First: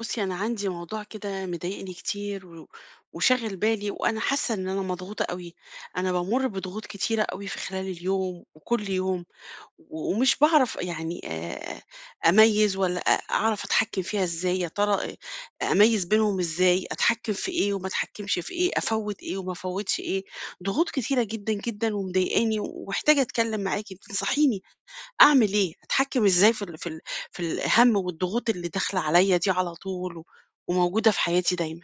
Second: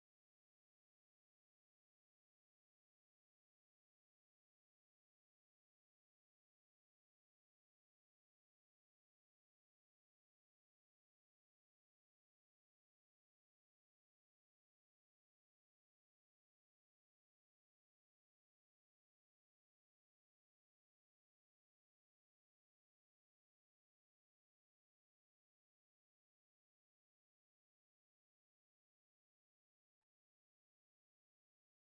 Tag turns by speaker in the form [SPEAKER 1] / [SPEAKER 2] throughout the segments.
[SPEAKER 1] بُصّي، أنا عندي موضوع كده مضايقني كتير وشاغل بالي وأنا حاسة إن أنا مضغوطة أوي. أنا بامُر بضغوط كتيرة أوي في خلال اليوم وكل يوم ومش باعرف يعني أميّز ولا أعرف أتحكّم فيها إزاي، يا ترى أميّز بينهم إزاي، أتحكّم في إيه وما أتحكّمش في إيه، أفوّت إيه وما أفوّتش إيه، ضغوط كتيرة جدًا، جدًا، ومضايقاني ومحتاجة أتكلّم معاكِ تنصحيني. أعمل إيه؟ أتحكّم إزاي في الهَم والضغوط اللي داخلة عليّا دي على طول وموجودة في حياتي دايمًا؟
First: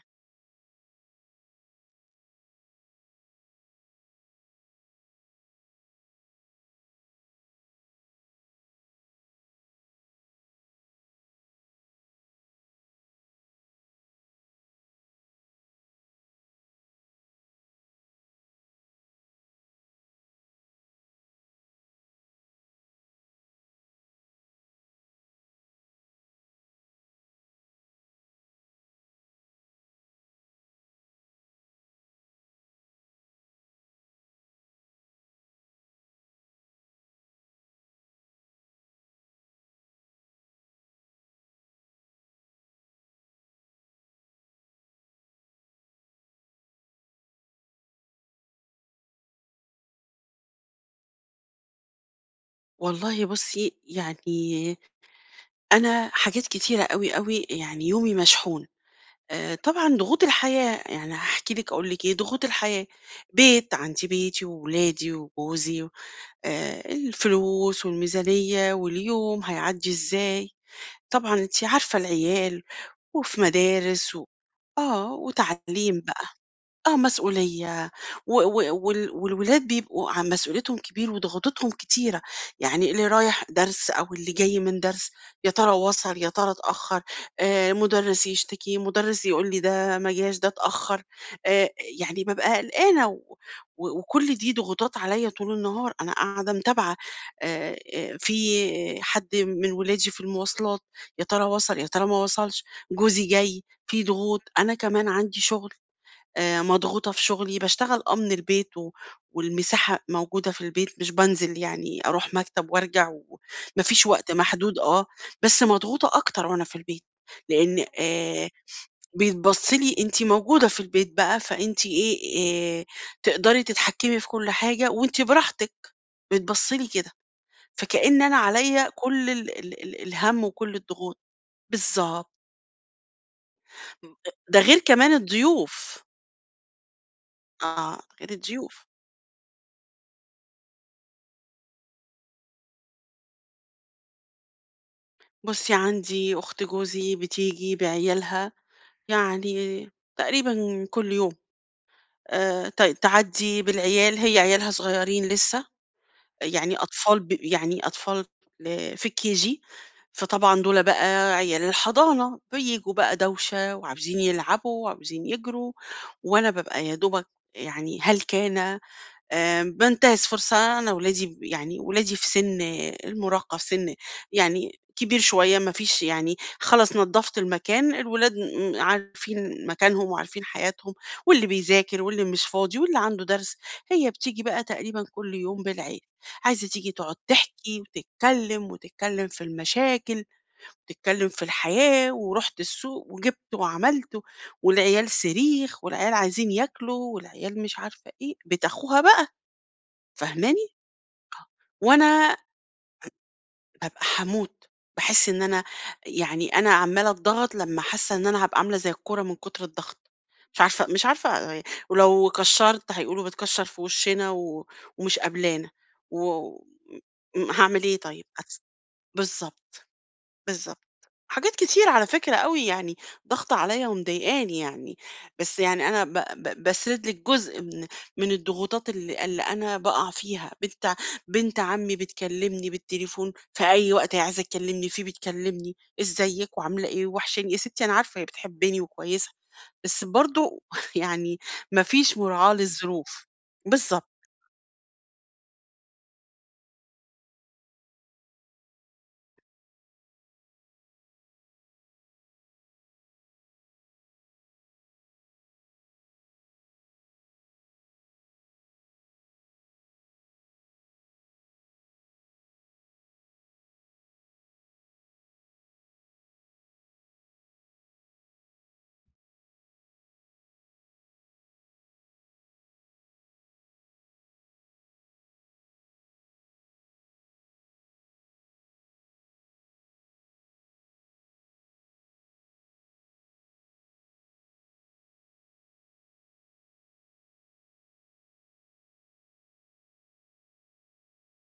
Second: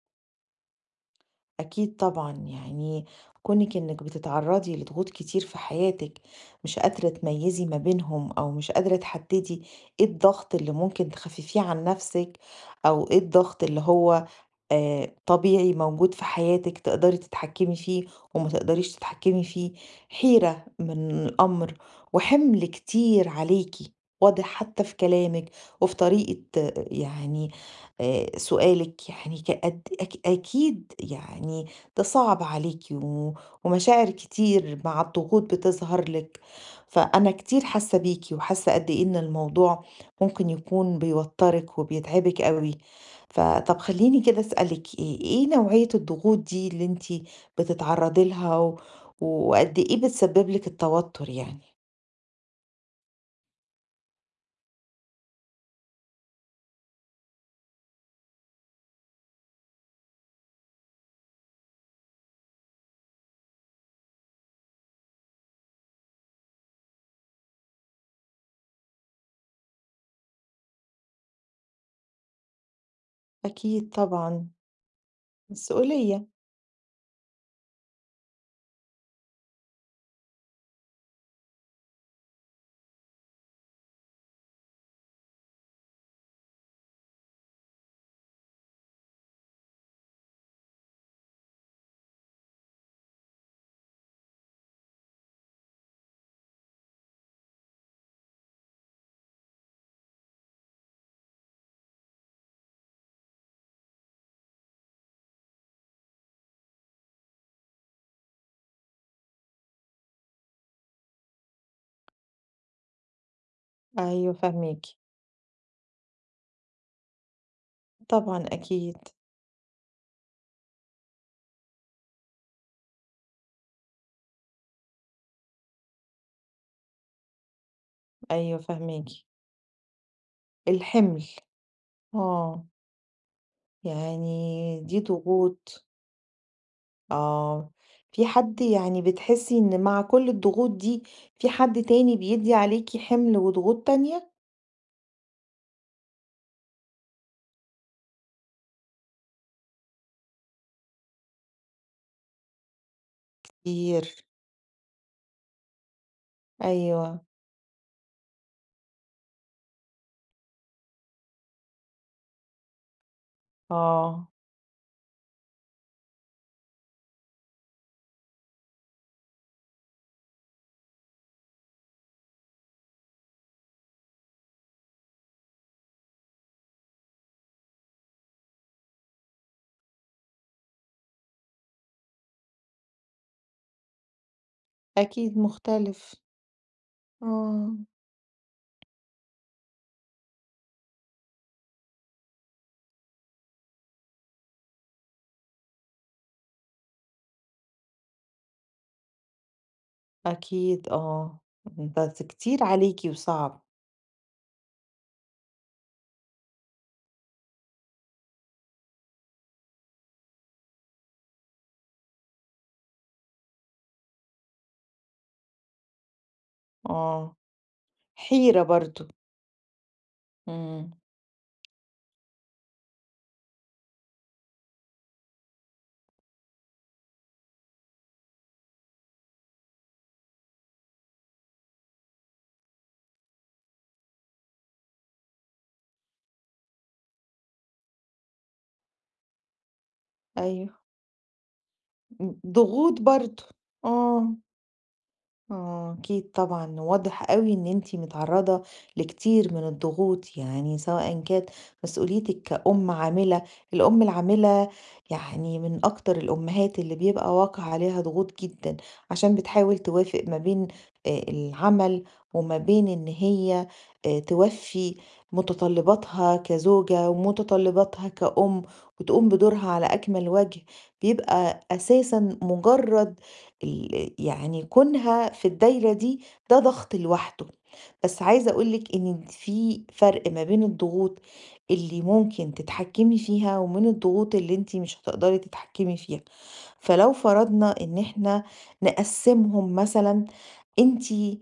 [SPEAKER 2] أكيد طبعًا، يعني كونِك إنِك بتتعرّضي لضغوط كتير في حياتِك، مش قادرة تميّزي ما بينهم أو مش قادرة تحدّدي إيه الضغط اللي ممكن تخفّفيه عن نَفْسِك أو إيه الضغط اللي هو طبيعي موجود في حياتِك تقدري تتحكّمي فيه وما تقدريش تتحكّمي فيه، حيرة من الأمر وحِمل كتير عليكِ، واضح حتّى في كلامِك وفي طريقة سؤالِك يعني كقد أك أكيد يعني ده صعب عليكِ ومشاعر كتير مع الضغوط بتظهر لِك، فأنا كتير حاسة بيكِ وحاسة قد إيه إن الموضوع ممكن يكون بيوتّرِك وبيتعبِك أوي. فطَب خلّيني كده أسألِك إيه، إيه نوعية الضغوط دي اللي أنتِ بتتعرّضي لها وقد إيه بتسبب لِك التوتر يعني؟
[SPEAKER 1] والله بُصّي، يعني أنا حاجات كتيرة أوي، أوي، يعني يومي مشحون. طبعًا ضغوط الحياة، يعني هاحكي لِك أقول لِك إيه، ضغوط الحياة، بيت، عندي بيتي وولادي وجوزي، الفلوس والميزانية واليوم هيعدّي إزاي، طبعًا أنتِ عارفة العيال وفي
[SPEAKER 2] أكيد
[SPEAKER 1] مدارس و
[SPEAKER 2] طبعًا.
[SPEAKER 1] آه، وتعليم
[SPEAKER 2] مسؤولية.
[SPEAKER 1] آه، مسؤولية و و وال والولاد بيبقوا ع مسؤوليتهم كبير وضغوطتهم كتيرة، يعني اللي رايح درس أو اللي جاي من درس، يا ترى وصل، يا ترى اتأخر، مُدرس يشتكي، مُدرس يقول لي ده ما جاش، ده اتأخر، آآ، يعني بابقى قلقانة و و وكل دي ضغوطات عليَّ طول النهار، أنا قاعدة متابعة في حد من ولادي في المواصلات، يا ترى وصل، يا ترى ما وصلش، جوزي جاي، في ضغوط، أنا كمان عندي شغل. مضغوطة في شغلي، باشتغل آه من البيت والمساحة موجودة في البيت، مش بانزل يعني أروح مكتب وارجع وما فيش وقت
[SPEAKER 2] أيوه
[SPEAKER 1] محدود
[SPEAKER 2] فاهماكِ.
[SPEAKER 1] آه، بس مضغوطة أكتر وأنا في البيت، لإن
[SPEAKER 2] طبعًا أكيد.
[SPEAKER 1] بيتبَص لي أنتِ موجودة في البيت بقى، فأنتِ إيه، تقدري تتحكمي في كل حاجة وأنتِ براحتك، بيتبَص لي كده، فكأن أنا
[SPEAKER 2] أيوه
[SPEAKER 1] عليَّ
[SPEAKER 2] فاهماكِ.
[SPEAKER 1] كل ال ال ال الهَم وكل الضغوط.
[SPEAKER 2] الحِمل.
[SPEAKER 1] بالضبط،
[SPEAKER 2] آه،
[SPEAKER 1] ده غير
[SPEAKER 2] يعني دي
[SPEAKER 1] كمان
[SPEAKER 2] ضغوط.
[SPEAKER 1] الضيوف،
[SPEAKER 2] آه،
[SPEAKER 1] آه،
[SPEAKER 2] في
[SPEAKER 1] غير
[SPEAKER 2] حد
[SPEAKER 1] الضيوف.
[SPEAKER 2] يعني بتحسّي إن مع كل الضغوط دي في حد تاني بيدّي عليكِ حِمل وضغوط تانية؟
[SPEAKER 1] بُصّي، عندي أخت جوزي بتيجي بعيالها، يعني تقريبًا كل يوم، تعدّي
[SPEAKER 2] كتير.
[SPEAKER 1] بالعيال، هي عيالها صغيّرين لسه، يعني أطفال
[SPEAKER 2] أيوه.
[SPEAKER 1] ب يعني أطفال في الKG، فطبعًا دول بقى عيال الحضانة، بييجوا بقى دوشة وعاوزين
[SPEAKER 2] آه.
[SPEAKER 1] يلعبوا وعاوزين يجروا، وأنا بابقى يا دوبك يعني هلكانة. بانتهز فرصة، أنا ولادي ب يعني ولادي في سِن المراهقة، في سِن يعني كبير شوية، ما فيش يعني، خلاص نضّفت المكان، الولاد م عارفين مكانهم وعارفين حياتهم، واللي بيذاكر واللي مش فاضي واللي عنده درس، هي بتيجي بقى تقريبًا كل
[SPEAKER 2] أكيد
[SPEAKER 1] يوم بالعيلة،
[SPEAKER 2] مختلف.
[SPEAKER 1] عايزة تيجي تقعد
[SPEAKER 2] آه.
[SPEAKER 1] تحكي وتتكلم، وتتكلم في المشاكل، وتتكلم في الحياة، ورُحت السوق وجِبت وعملت، والعيال صريخ، والعيال عايزين ياكلوا، والعيال مش عارفة إيه، بيت أخوها بقى. فاهماني؟
[SPEAKER 2] أكيد آه، بس
[SPEAKER 1] وأنا
[SPEAKER 2] كتير عليكِ وصعب.
[SPEAKER 1] بابقى هاموت، باحس إن أنا، يعني أنا عمّالة أتضغط، لمّا حاسة إن أنا هابقى عاملة زي الكورة من كتر الضغط، مش عارفة يعني، ولو كشّرت هيقولوا بتكشّر في وشِّنا ومش قابلانا و
[SPEAKER 2] آه.
[SPEAKER 1] م هاعمل إيه طيب؟
[SPEAKER 2] حيرة برضه.
[SPEAKER 1] بالضبط. بالضبط.
[SPEAKER 2] إمم.
[SPEAKER 1] حاجات كتير على فكرة أوي يعني، ضاغطة عليّا ومضايقاني يعني، بس يعني أنا ب ب باسرد لِك جزء من الضغوطات اللي أنا باقع فيها، بنت عمي بتكلمني بالتليفون في أي وقت هي عايزة تكلمني فيه بتكلمني، إزيِك وعاملة إيه ووحشاني، يا ستي أنا عارفة هي بتحبني وكويسة، بس برضه
[SPEAKER 2] أيوه.
[SPEAKER 1] يعني ما فيش مراعاة
[SPEAKER 2] ضغوط
[SPEAKER 1] للظروف.
[SPEAKER 2] برضه.
[SPEAKER 1] بالضبط.
[SPEAKER 2] آه. آه، أكيد طبعًا، واضح أوي إن أنتِ متعرّضة لكتير من الضغوط، يعني سواء كانت مسؤوليتِك كأم عاملة، الأم العاملة يعني من أكتر الأمهات اللي بيبقى واقع عليها ضغوط جدًا، عشان بتحاول توافق ما بين العمل وما بين إن هي توفّي متطلباتها كزوجة ومتطلباتها كأم، وتقوم بدورها على أكمل وجه، بيبقى أساسًا مجرّد يعني كونها في الدايرة دي ده ضغط لوحده، بس عايزة أقول لِك إن في فرق ما بين الضغوط اللي ممكن تتحكمي فيها ومن الضغوط اللي أنتِ مش هتقدري تتحكمي فيها، فلو فرضنا إن إحنا نقسّمهم مثلًا، أنتِ إيه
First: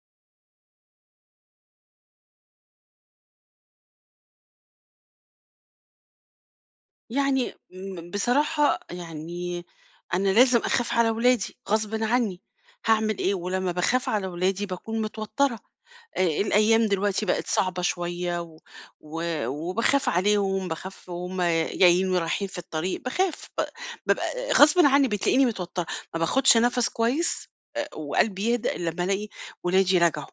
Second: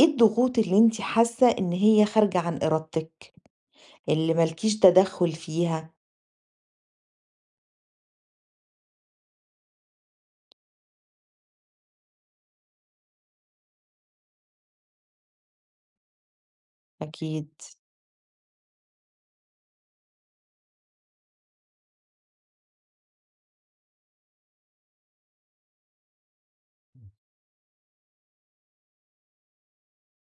[SPEAKER 2] الضغوط اللي أنتِ حاسة إن هي خارجة عن إرادتِك، اللي ما لكيش تدخُّل فيها؟
[SPEAKER 1] يعني بصراحة يعني أنا لازم أخاف على ولادي، غصب عني، هعمل إيه؟ ولما بخاف على ولادي بكون متوترة، آه، الأيام دلوقتي بقت
[SPEAKER 2] أكيد.
[SPEAKER 1] صعبة شوية وبخاف عليهم، بخاف وهم جايين ورايحين في الطريق، بخاف ببقى غصب عني بتلاقيني متوترة، ما باخدش نفس كويس، آه، وقلبي يهدأ إلا لما ألاقي ولادي رجعوا،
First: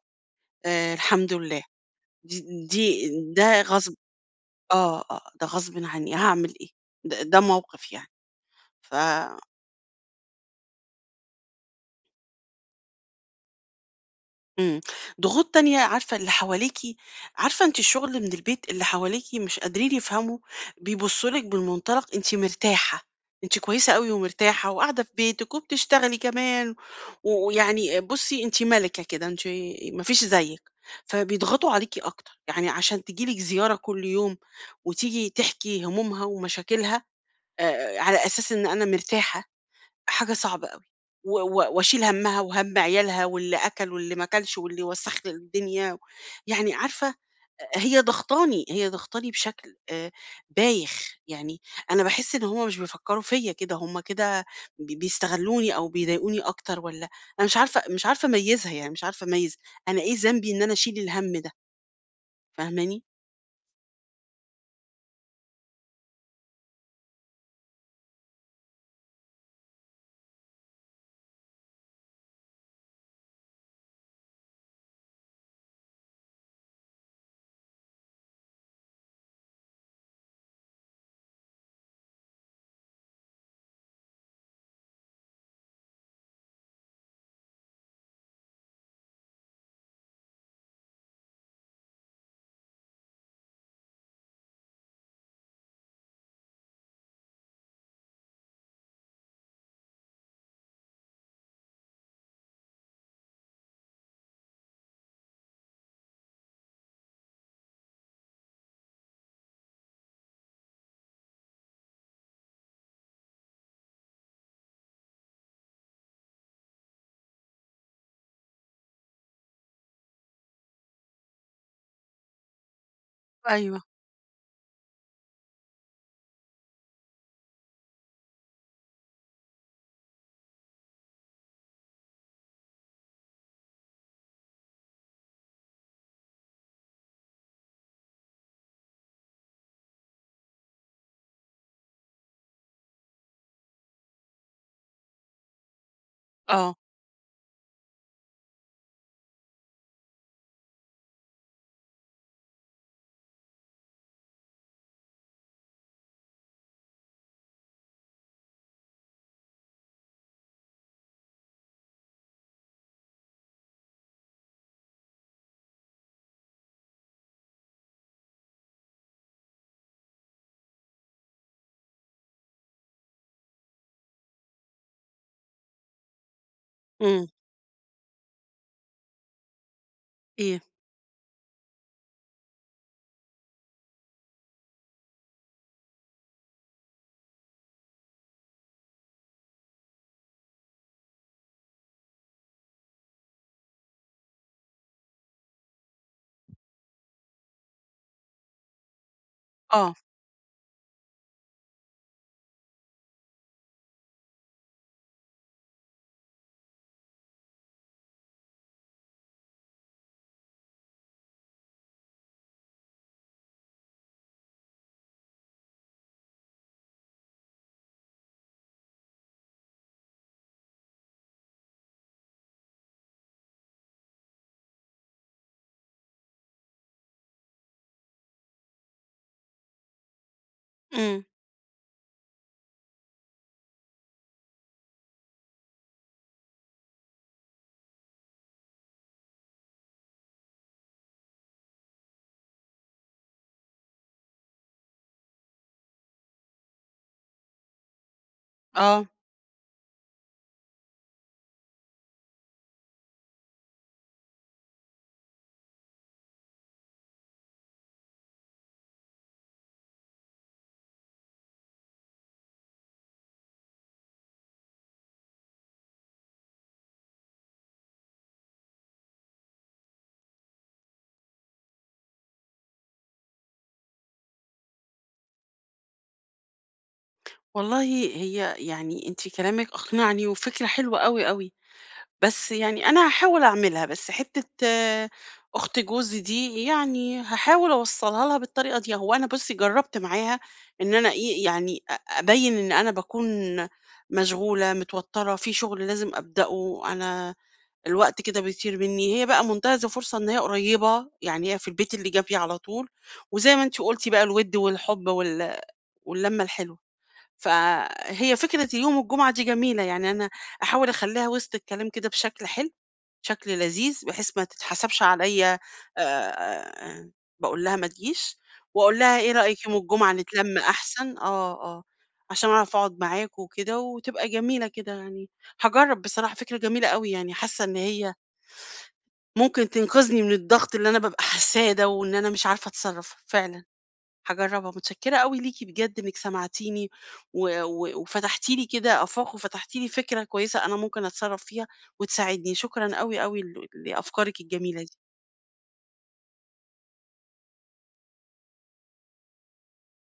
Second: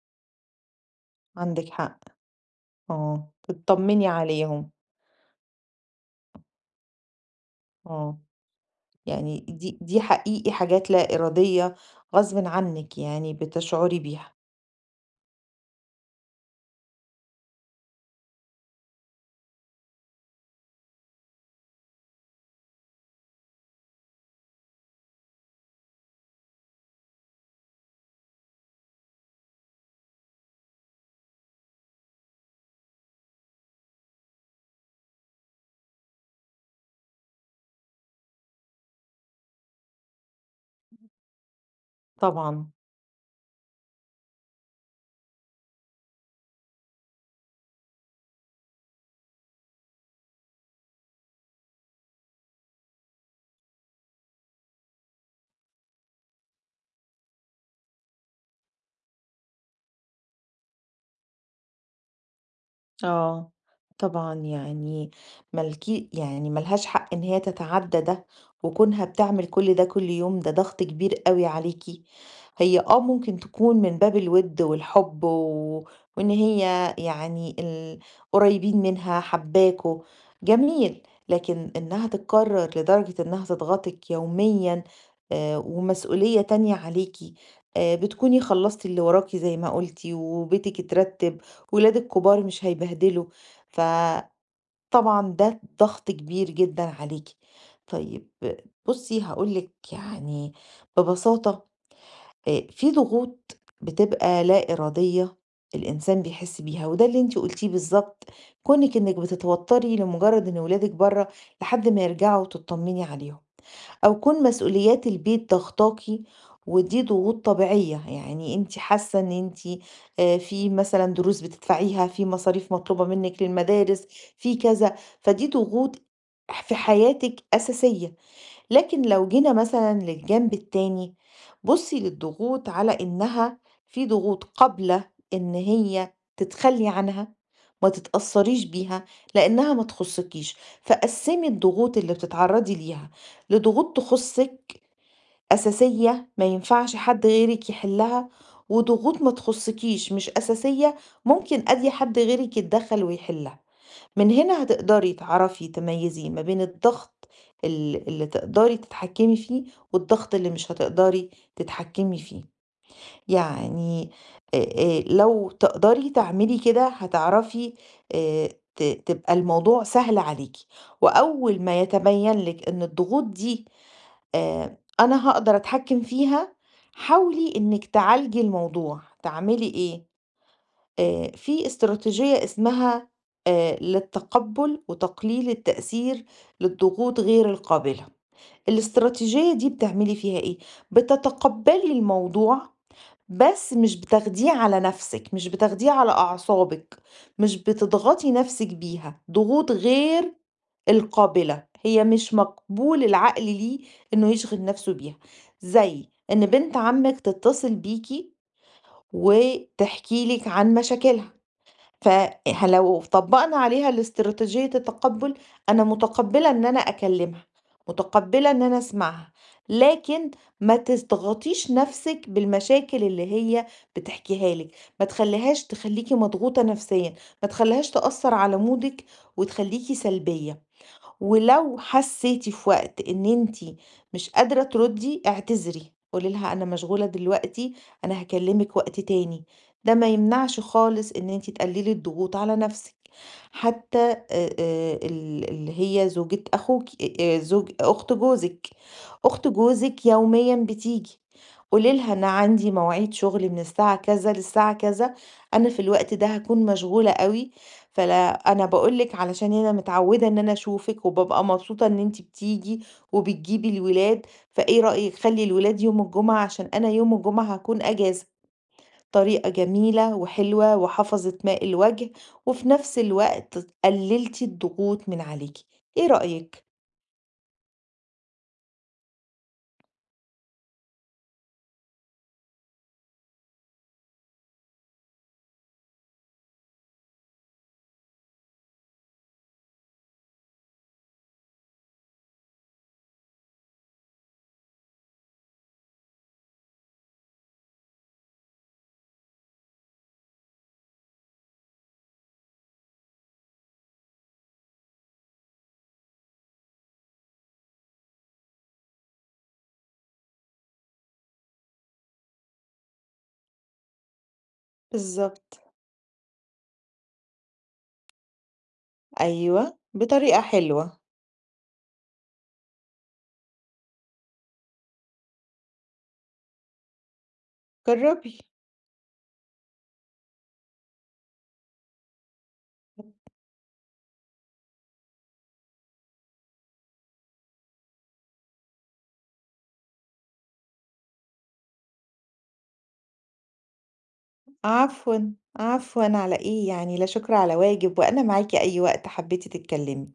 [SPEAKER 1] آه، الحمد لله.
[SPEAKER 2] عندِك حق.
[SPEAKER 1] دي... دي
[SPEAKER 2] آه.
[SPEAKER 1] ده غصب،
[SPEAKER 2] تطمني عليهم.
[SPEAKER 1] آه ده غصب عني، هعمل إيه؟ ده موقف يعني.
[SPEAKER 2] آه.
[SPEAKER 1] ف
[SPEAKER 2] يعني دي حقيقي حاجات لا إرادية غصبٍ عنِّك يعني بتشعري بيها.
[SPEAKER 1] إمم. ضغوط تانية، عارفة اللي حواليكِ، عارفة أنتِ الشغل من البيت، اللي حواليكِ مش قادرين يفهموا، بيبصوا لِك من منطلق أنتِ مرتاحة، أنتِ كويسة أوي ومرتاحة وقاعدة في بيتِك وبتشتغلي كمان، و- ويعني بُصّي أنتِ مَلِكة كده، أنتِ ما فيش زيِّك، فبيضغطوا عليكِ أكتر، يعني عشان تيجي لِك زيارة كل يوم وتيجي تحكي همومها ومشاكلها على أساس إن أنا مرتاحة. حاجة صعبة أوي، و و واشيل همّها
[SPEAKER 2] طبعًا.
[SPEAKER 1] وهَم عيالها واللي أكل واللي ما أكلش واللي وسّخ لي الدنيا، يعني عارفة، هي ضاغطاني، هي ضاغطاني بشكل بايخ، يعني أنا باحس إن هُم مش بيفكّروا فيّا كده، هُم كده بيستغلّوني أو بيضايقوني أكتر، والّا أنا مش عارفة أميّزها، يعني مش عارفة أميّز، أنا إيه ذنبي إن أنا أشيل الهَم ده؟ فاهماني؟
[SPEAKER 2] آه، طبعًا يعني ما لكِ يعني ما لهاش حق إن هي تتعدّى ده، وكونها بتعمل كل ده كل يوم ده ضغط كبير أوي عليكِ، هي آه ممكن تكون من باب الوِد والحب وإن هي يعني القريبين منها حاباكم، جميل، لكن إنها تتكرر لدرجة إنها تضغطِك يوميًا. ومسؤولية تانية عليكِ. بتكوني خلّصتِ اللي وراكِ زي ما قُلتِ وبيتِك اترتب ولاد الكبار مش هيبهدلوا فطبعًا ده ضغط كبير جدًا عليكِ. طيب بُصّي هاقول لِك يعني ببساطة في ضغوط بتبقى لا إرادية الإنسان بيحس بيها، وده اللي أنتِ قلتيه بالضبط، كونِك إنِك بتتوتري لمجرد إن ولادِك برّه لحد ما يرجعوا وتطمني عليهم. أو كون مسؤوليات البيت ضاغطاكِ ودي ضغوط طبيعية، يعني أنتِ حاسة إن أنتِ في مثلًا دروس بتدفعيها، في مصاريف مطلوبة منِّك
[SPEAKER 1] أيوه.
[SPEAKER 2] للمدارس، في كذا، فدي ضغوط في حياتِك أساسية. لكن لو جينا مثلًا للجنب التاني، بُصّي للضغوط على إنها في ضغوط قابلة إن هي تتخلّي عنها، ما تتأثّريش بيها، لإنها ما تخُصِّكيش، فقسّمي الضغوط اللي بتتعرّضي ليها لضغوط تخُصِّك أساسية ما
[SPEAKER 1] آه،
[SPEAKER 2] ينفعش حد غيرِك يحلّها، وضغوط ما تخُصِّكيش مش أساسية ممكن أدي حد غيرِك يتدخّل ويحلّها. من هنا هتقدري تعرفي تميزي ما بين الضغط اللي تقدري تتحكمي فيه والضغط اللي مش هتقدري تتحكمي فيه يعني آه. آه، لو تقدري تعملي كده هتعرفي. آه، تبقى الموضوع سهل عليكي وأول ما يتبين لك إن الضغوط دي آه، أنا هقدر أتحكم فيها
[SPEAKER 1] إمم.
[SPEAKER 2] حاولي إنك تعالجي الموضوع تعملي إيه.
[SPEAKER 1] إيه؟
[SPEAKER 2] آه، في استراتيجية اسمها آه، للتقبل وتقليل التأثير للضغوط غير القابلة. الاستراتيجية دي بتعملي فيها ايه؟ بتتقبلي الموضوع بس مش بتاخديه على نفسك، مش بتاخديه على أعصابك، مش بتضغطي نفسك بيها. ضغوط
[SPEAKER 1] آه،
[SPEAKER 2] غير القابلة هي مش مقبول العقل ليه انه يشغل نفسه بيها، زي ان بنت عمك تتصل بيكي وتحكي لك عن مشاكلها فه لو طبّقنا عليها الاستراتيجية التقبُّل، أنا متقبّلة إن أنا أكلّمها، متقبّلة إن أنا أسمعها، لكن ما تضغطيش نَفْسِك بالمشاكل اللي هي بتحكيها لِك، ما تخلّيهاش تخلّيكِ مضغوطة نَفْسيًا، ما تخلّيهاش تأثّر على مودِك وتخلّيكِ سلبية.
[SPEAKER 1] إمم،
[SPEAKER 2] ولو حسيتِ في وقت إن أنتِ مش قادرة تردي، اعتذري، قولي لها أنا مشغولة دلوقتي، أنا هاكلمِك وقت تاني. ده ما يمنعش خالص إن أنتِ تقللي الضغوط على نفسِك. حتى ال اللي هي زوجة أخوكِ، زوج أخت جوزِك،
[SPEAKER 1] آه.
[SPEAKER 2] أخت جوزِك يوميًا بتيجي، قولي لها أنا عندي مواعيد شغل من الساعة كذا للساعة كذا، أنا في الوقت ده هاكون مشغولة أوي، فلا أنا باقول لِك علشان أنا متعوّدة إن أنا أشوفِك، وبابقى مبسوطة إن أنتِ بتيجي وبتجيبي الولاد، فإيه رأيِك خلّي الولاد يوم الجمعة عشان أنا يوم الجمعة هاكون أجازة، طريقة جميلة وحلوة وحافظة ماء الوجه، وفي نفس الوقت قلّلتِ الضغوط من عليكِ، إيه رأيِك؟
[SPEAKER 1] والله هي يعني، أنتِ كلامِك أقنعني، وفكرة حلوة أوي، أوي، بس يعني أنا هاحاول أعملها، بس حتّة آه، أخت جوزي دي يعني هاحاول أوصّلها لها بالطريقة دي، هو أنا بُصّي جرّبت معاها إن أنا إيه، يعني أبيّن إن أنا باكون مشغولة، متوتّرة، في شغل لازم أبدأه، أنا الوقت كده بيطير منّي، هي بقى منتهزة فرصة إن هي قريّبة، يعني هي في البيت اللي جنبي على طول، وزي ما أنتِ قُلتِ بقى الوِد والحُب واللمّة الحلوة. فهي فكرة يوم الجمعة دي جميلة، يعني أنا أحاول أخلّيها وسط الكلام كده بشكل حلو، شكل لذيذ، بحيث ما تتحسبش عليَّ.
[SPEAKER 2] بالضبط.
[SPEAKER 1] آآ، باقول لها ما تجيش، وأقول لها إيه رأيِك يوم
[SPEAKER 2] أيوه،
[SPEAKER 1] الجمعة
[SPEAKER 2] بطريقة
[SPEAKER 1] نتلم
[SPEAKER 2] حلوة.
[SPEAKER 1] أحسن، آه، آه، عشان أعرف أقعد معاكم وكده، وتبقى جميلة كده يعني. هاجرّب بصراحة، فكرة جميلة أوي يعني، حاسة إن هي
[SPEAKER 2] جرّبي.
[SPEAKER 1] ممكن تنقذني من الضغط اللي أنا بابقى حاساه ده، وإن أنا مش عارفة أتصرّف فعلًا. هاجرّبها، متشكّرة أوي ليكِ بجد إنِّك سمعتيني و و وفتحتِ لي كده آفاق، وفتحتِ لي فكرة كويسة أنا ممكن أتصرّف فيها وتساعدني، شكرًا أوي، أوي ل لأفكارِك الجميلة دي.
[SPEAKER 2] عفوًا. عفوًا على إيه يعني، لا شكر على واجب، وأنا معاكِ أي وقت حبيتِ تتكلمي.